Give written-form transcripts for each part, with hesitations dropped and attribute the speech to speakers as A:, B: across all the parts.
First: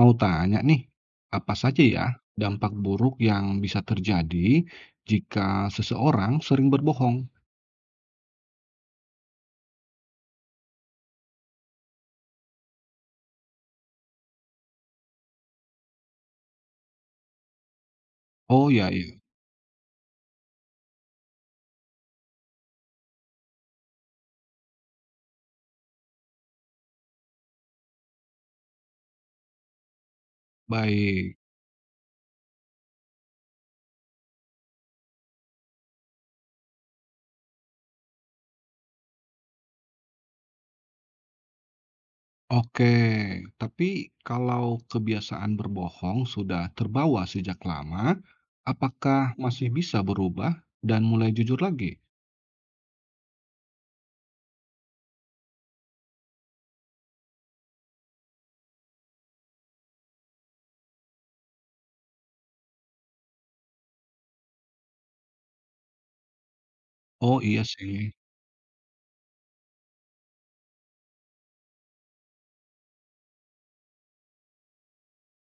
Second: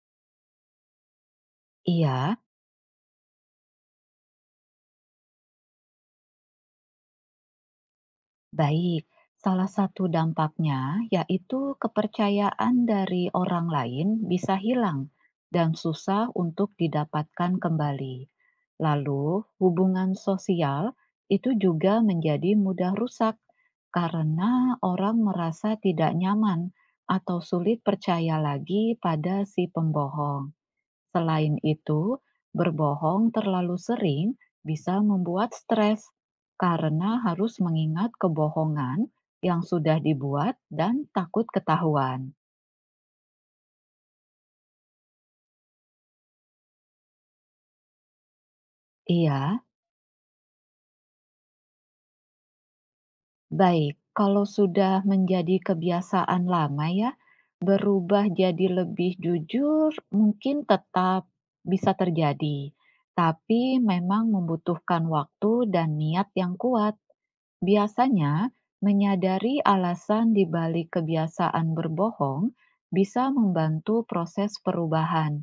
A: Mau tanya nih, apa saja ya
B: Iya,
A: dampak buruk yang bisa terjadi jika seseorang sering berbohong?
B: baik. Salah satu dampaknya yaitu kepercayaan dari orang lain bisa hilang dan susah untuk didapatkan kembali.
A: Oh ya, ya,
B: Lalu, hubungan sosial itu juga menjadi mudah rusak karena orang merasa tidak nyaman atau sulit percaya lagi pada si pembohong.
A: baik.
B: Selain itu, berbohong terlalu sering bisa membuat stres karena harus mengingat kebohongan yang sudah dibuat dan takut ketahuan.
A: Oke, tapi kalau kebiasaan berbohong sudah terbawa sejak lama, apakah
B: Iya,
A: masih bisa berubah dan mulai jujur lagi?
B: baik. Kalau sudah menjadi kebiasaan lama ya, berubah jadi lebih jujur mungkin tetap bisa terjadi, tapi memang membutuhkan waktu dan niat yang kuat.
A: Oh iya sih,
B: Biasanya, menyadari alasan di balik kebiasaan berbohong bisa membantu proses perubahan,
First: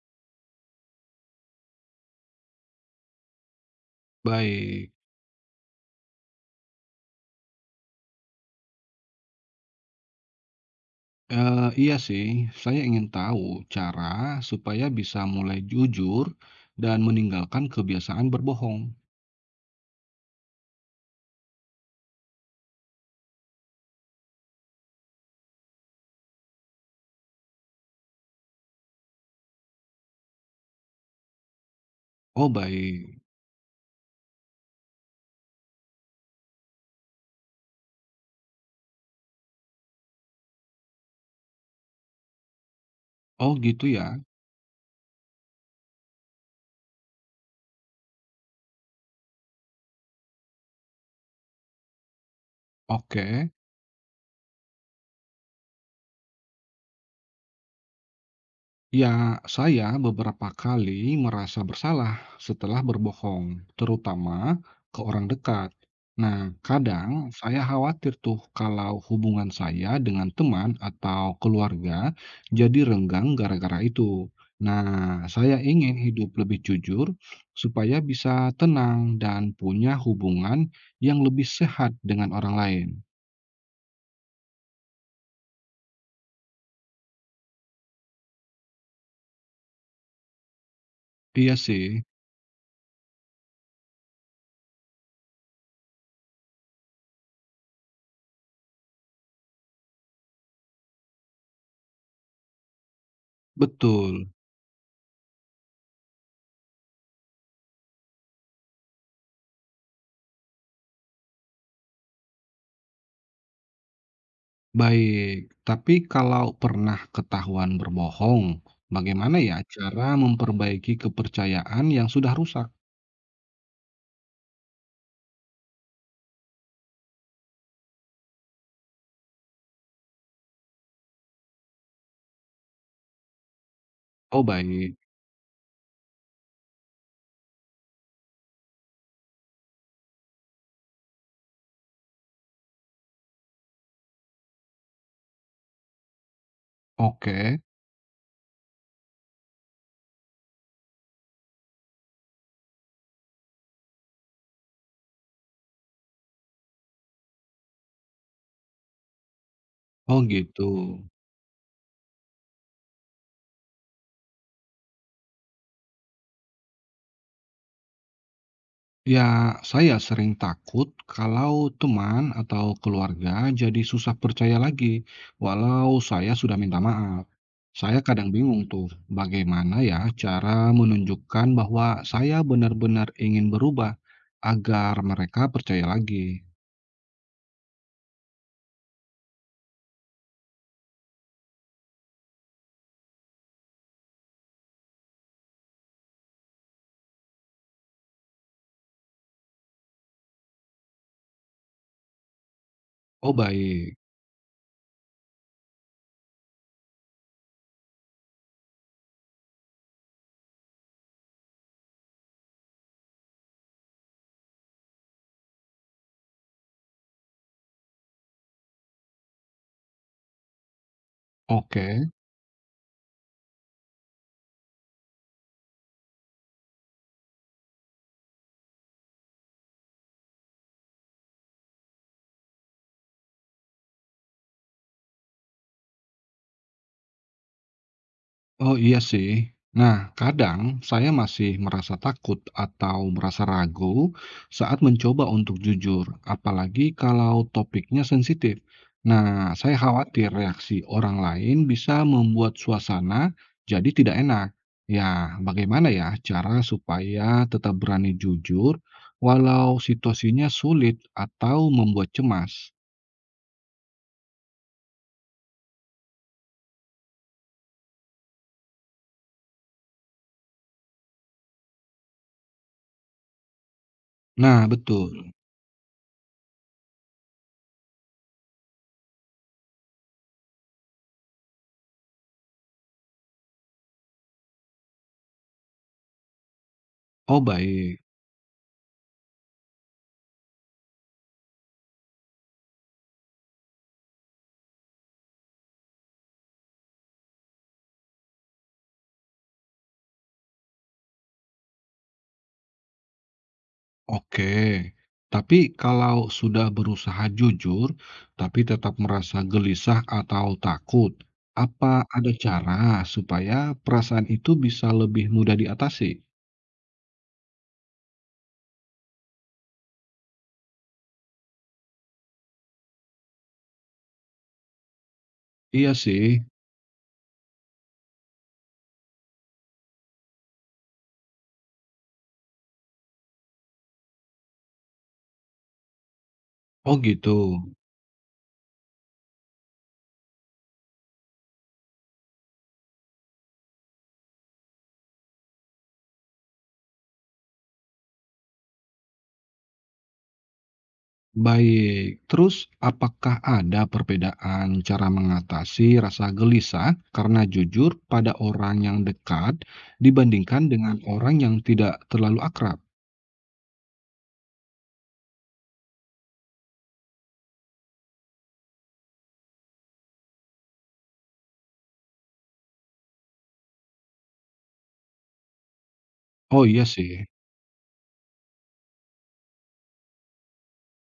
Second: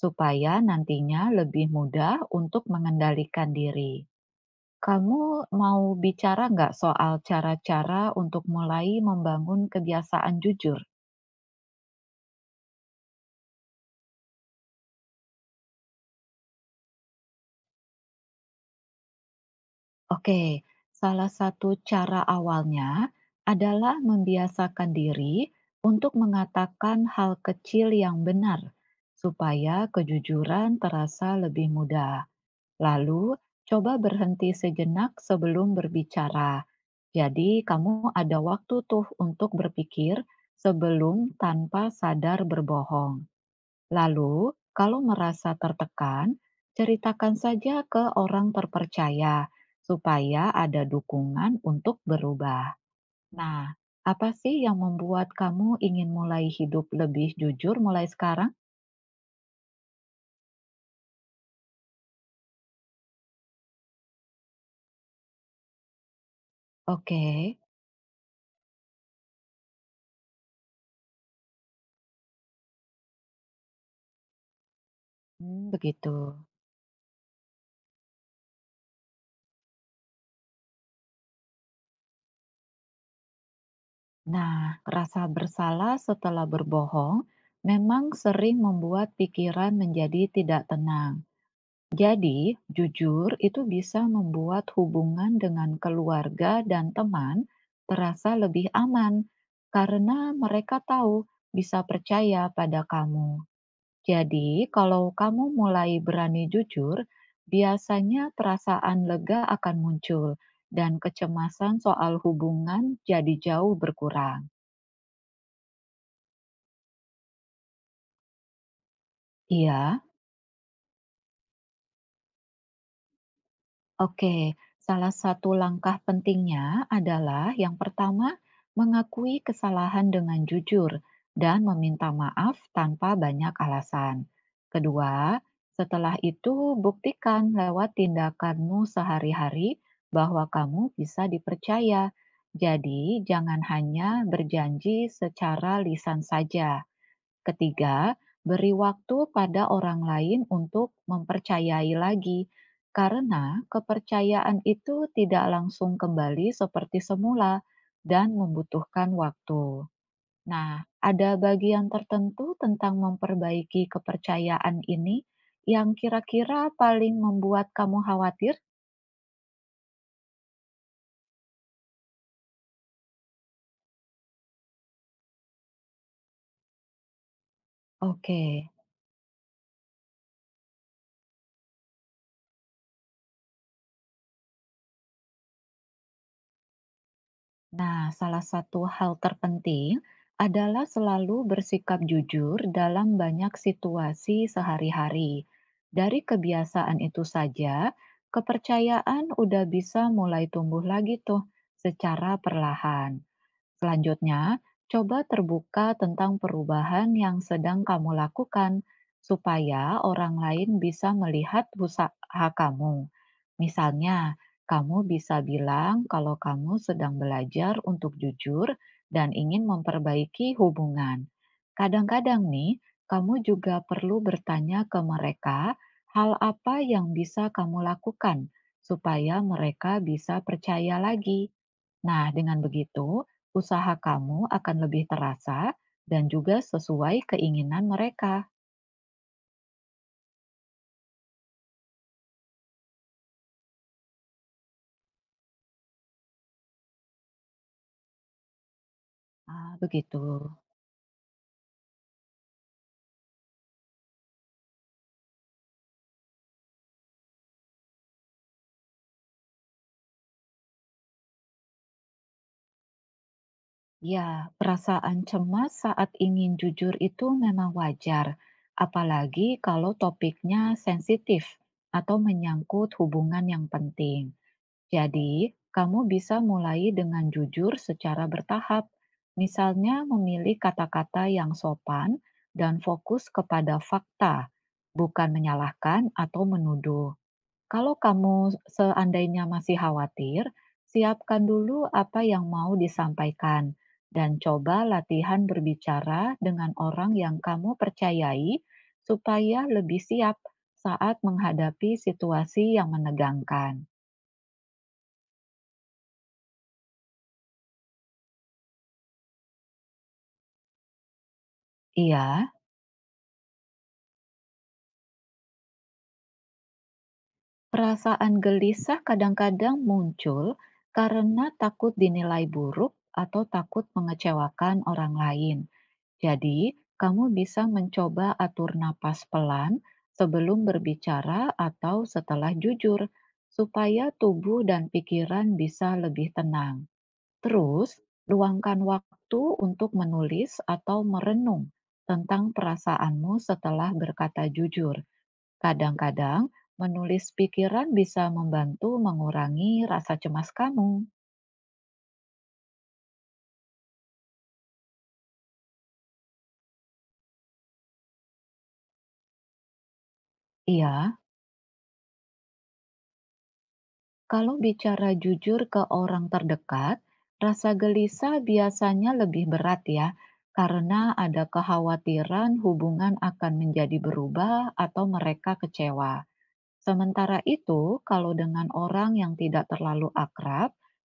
B: supaya nantinya lebih mudah untuk mengendalikan diri.
A: baik.
B: Kamu mau bicara nggak soal cara-cara untuk mulai membangun kebiasaan jujur?
A: Iya sih, saya ingin tahu cara supaya bisa mulai jujur dan meninggalkan kebiasaan berbohong.
B: Oke, salah satu cara awalnya adalah membiasakan diri untuk mengatakan hal kecil yang benar, supaya kejujuran terasa lebih mudah.
A: Oh baik.
B: Lalu, coba berhenti sejenak sebelum berbicara. Jadi, kamu ada waktu tuh untuk berpikir sebelum tanpa sadar berbohong.
A: Oh gitu ya?
B: Lalu, kalau merasa tertekan, ceritakan saja ke orang terpercaya supaya ada dukungan untuk berubah.
A: Oke.
B: Nah, apa sih yang membuat kamu ingin mulai hidup lebih jujur mulai sekarang?
A: Ya, saya beberapa kali merasa bersalah setelah berbohong, terutama ke orang dekat. Nah, kadang
B: Oke,
A: saya khawatir tuh kalau hubungan saya dengan teman atau keluarga jadi renggang gara-gara itu. Nah, saya
B: hmm,
A: ingin
B: begitu.
A: hidup lebih jujur supaya bisa tenang dan punya hubungan yang lebih sehat dengan orang lain.
B: Nah, rasa bersalah setelah berbohong memang sering membuat pikiran menjadi tidak tenang.
A: Iya sih,
B: Jadi, jujur itu bisa membuat hubungan dengan keluarga dan teman terasa lebih aman karena mereka tahu bisa percaya pada kamu.
A: betul.
B: Jadi, kalau kamu mulai berani jujur, biasanya perasaan lega akan muncul dan kecemasan soal hubungan jadi jauh berkurang.
A: Baik, tapi kalau pernah ketahuan berbohong, bagaimana ya
B: Iya,
A: cara memperbaiki kepercayaan yang sudah rusak?
B: oke, salah satu langkah pentingnya adalah yang pertama, mengakui kesalahan dengan jujur dan meminta maaf tanpa banyak alasan.
A: Oh, baik.
B: Kedua, setelah itu buktikan lewat tindakanmu sehari-hari bahwa kamu bisa dipercaya. Jadi, jangan hanya berjanji secara lisan saja.
A: Oke.
B: Ketiga, beri waktu pada orang lain untuk mempercayai lagi, karena kepercayaan itu tidak langsung kembali seperti semula dan membutuhkan waktu.
A: Oh, gitu.
B: Nah, ada bagian tertentu tentang memperbaiki kepercayaan ini yang kira-kira paling membuat kamu khawatir?
A: Ya, saya sering takut kalau teman atau keluarga jadi susah percaya lagi, walau saya sudah minta maaf. Saya kadang
B: Oke.
A: bingung tuh, bagaimana ya cara menunjukkan bahwa saya benar-benar ingin berubah agar mereka percaya lagi.
B: Nah, salah satu hal terpenting adalah selalu bersikap jujur dalam banyak situasi sehari-hari. Dari kebiasaan itu saja, kepercayaan udah bisa mulai tumbuh lagi tuh secara perlahan.
A: Oh, baik.
B: Selanjutnya, coba terbuka tentang perubahan yang sedang kamu lakukan supaya orang lain bisa melihat usaha kamu. Misalnya, kamu bisa bilang kalau kamu sedang belajar untuk jujur dan ingin memperbaiki hubungan.
A: Oke,
B: Kadang-kadang nih, kamu juga perlu bertanya ke mereka hal apa yang bisa kamu lakukan supaya mereka bisa percaya lagi. Nah, dengan begitu, usaha kamu akan lebih terasa dan juga sesuai keinginan mereka.
A: oh iya sih. Nah, kadang saya masih merasa takut atau merasa ragu saat mencoba untuk jujur, apalagi kalau topiknya sensitif. Nah,
B: Ah,
A: saya
B: begitu.
A: khawatir reaksi orang lain bisa membuat suasana jadi tidak enak. Ya, bagaimana ya cara supaya tetap berani jujur walau situasinya sulit atau membuat cemas?
B: Ya, perasaan cemas saat ingin jujur itu memang wajar, apalagi kalau topiknya sensitif atau menyangkut hubungan yang penting.
A: Nah, betul.
B: Jadi, kamu bisa mulai dengan jujur secara bertahap, misalnya memilih kata-kata yang sopan dan fokus kepada fakta, bukan menyalahkan atau menuduh.
A: Oh,
B: Kalau
A: baik.
B: kamu seandainya masih khawatir, siapkan dulu apa yang mau disampaikan dan coba latihan berbicara dengan orang yang kamu percayai supaya lebih siap saat menghadapi situasi yang menegangkan.
A: Oke, tapi kalau sudah berusaha jujur, tapi tetap merasa gelisah atau takut, apa ada
B: Iya,
A: cara supaya perasaan itu bisa lebih mudah diatasi?
B: perasaan gelisah kadang-kadang muncul karena takut dinilai buruk atau takut mengecewakan orang lain.
A: Iya sih.
B: Jadi, kamu bisa mencoba atur napas pelan sebelum berbicara atau setelah jujur, supaya tubuh dan pikiran bisa lebih tenang.
A: Oh gitu.
B: Terus, luangkan waktu untuk menulis atau merenung tentang perasaanmu setelah berkata jujur. Kadang-kadang, menulis pikiran bisa membantu mengurangi rasa cemas kamu.
A: Baik. Terus, apakah ada perbedaan cara mengatasi rasa gelisah karena jujur pada orang yang dekat dibandingkan dengan
B: Iya.
A: orang yang tidak terlalu akrab?
B: Kalau bicara jujur ke orang terdekat, rasa gelisah biasanya lebih berat ya, karena ada kekhawatiran hubungan akan menjadi berubah atau mereka kecewa.
A: Oh iya sih.
B: Sementara itu, kalau dengan orang yang tidak terlalu akrab,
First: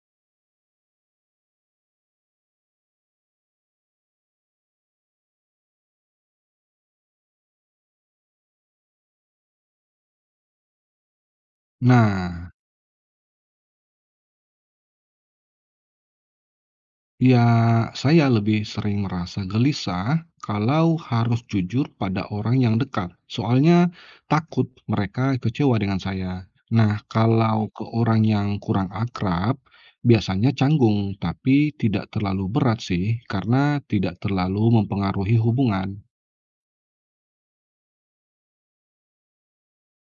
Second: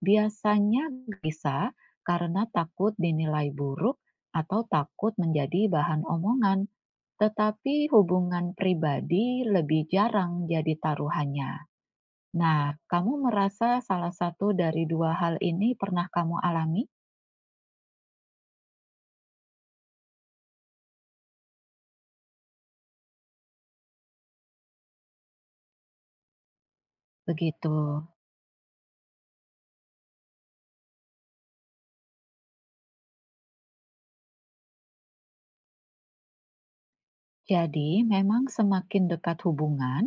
B: biasanya gelisah karena takut dinilai buruk atau takut menjadi bahan omongan, tetapi hubungan pribadi lebih jarang jadi taruhannya.
A: Nah,
B: Nah, kamu merasa salah satu dari dua hal ini pernah kamu alami?
A: ya, saya lebih sering merasa gelisah kalau harus jujur pada orang yang dekat. Soalnya takut mereka kecewa dengan saya. Nah, kalau
B: Begitu.
A: ke orang yang kurang akrab, biasanya canggung, tapi tidak terlalu berat sih, karena tidak terlalu mempengaruhi hubungan.
B: Jadi, memang semakin dekat hubungan,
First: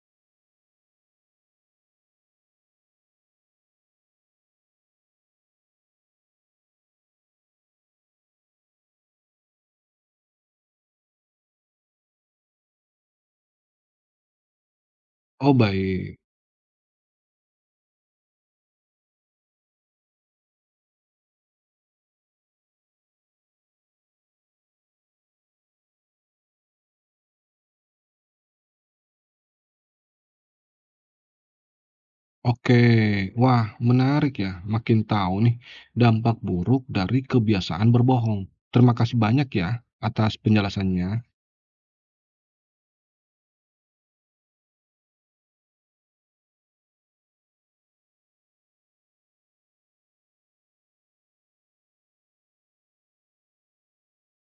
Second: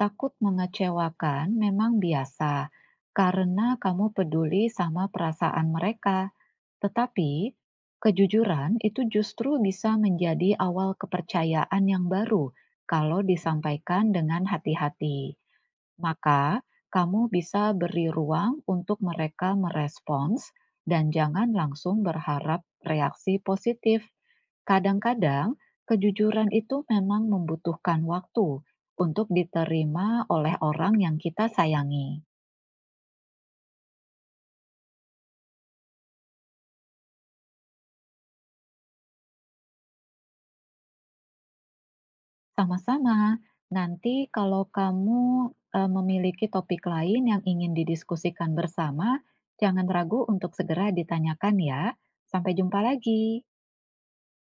B: takut mengecewakan memang biasa karena kamu peduli sama perasaan mereka. Tetapi, kejujuran itu justru bisa menjadi awal kepercayaan yang baru kalau disampaikan dengan hati-hati.
A: Oh, baik.
B: Maka, kamu bisa beri ruang untuk mereka merespons dan jangan langsung berharap reaksi positif. Kadang-kadang, kejujuran itu memang membutuhkan waktu untuk diterima oleh orang yang kita sayangi.
A: Oke, wah, menarik ya. Makin tahu nih dampak buruk dari kebiasaan berbohong. Terima kasih banyak ya atas penjelasannya.
B: Sama-sama, nanti kalau kamu memiliki topik lain yang ingin didiskusikan bersama, jangan ragu untuk segera ditanyakan ya. Sampai jumpa lagi.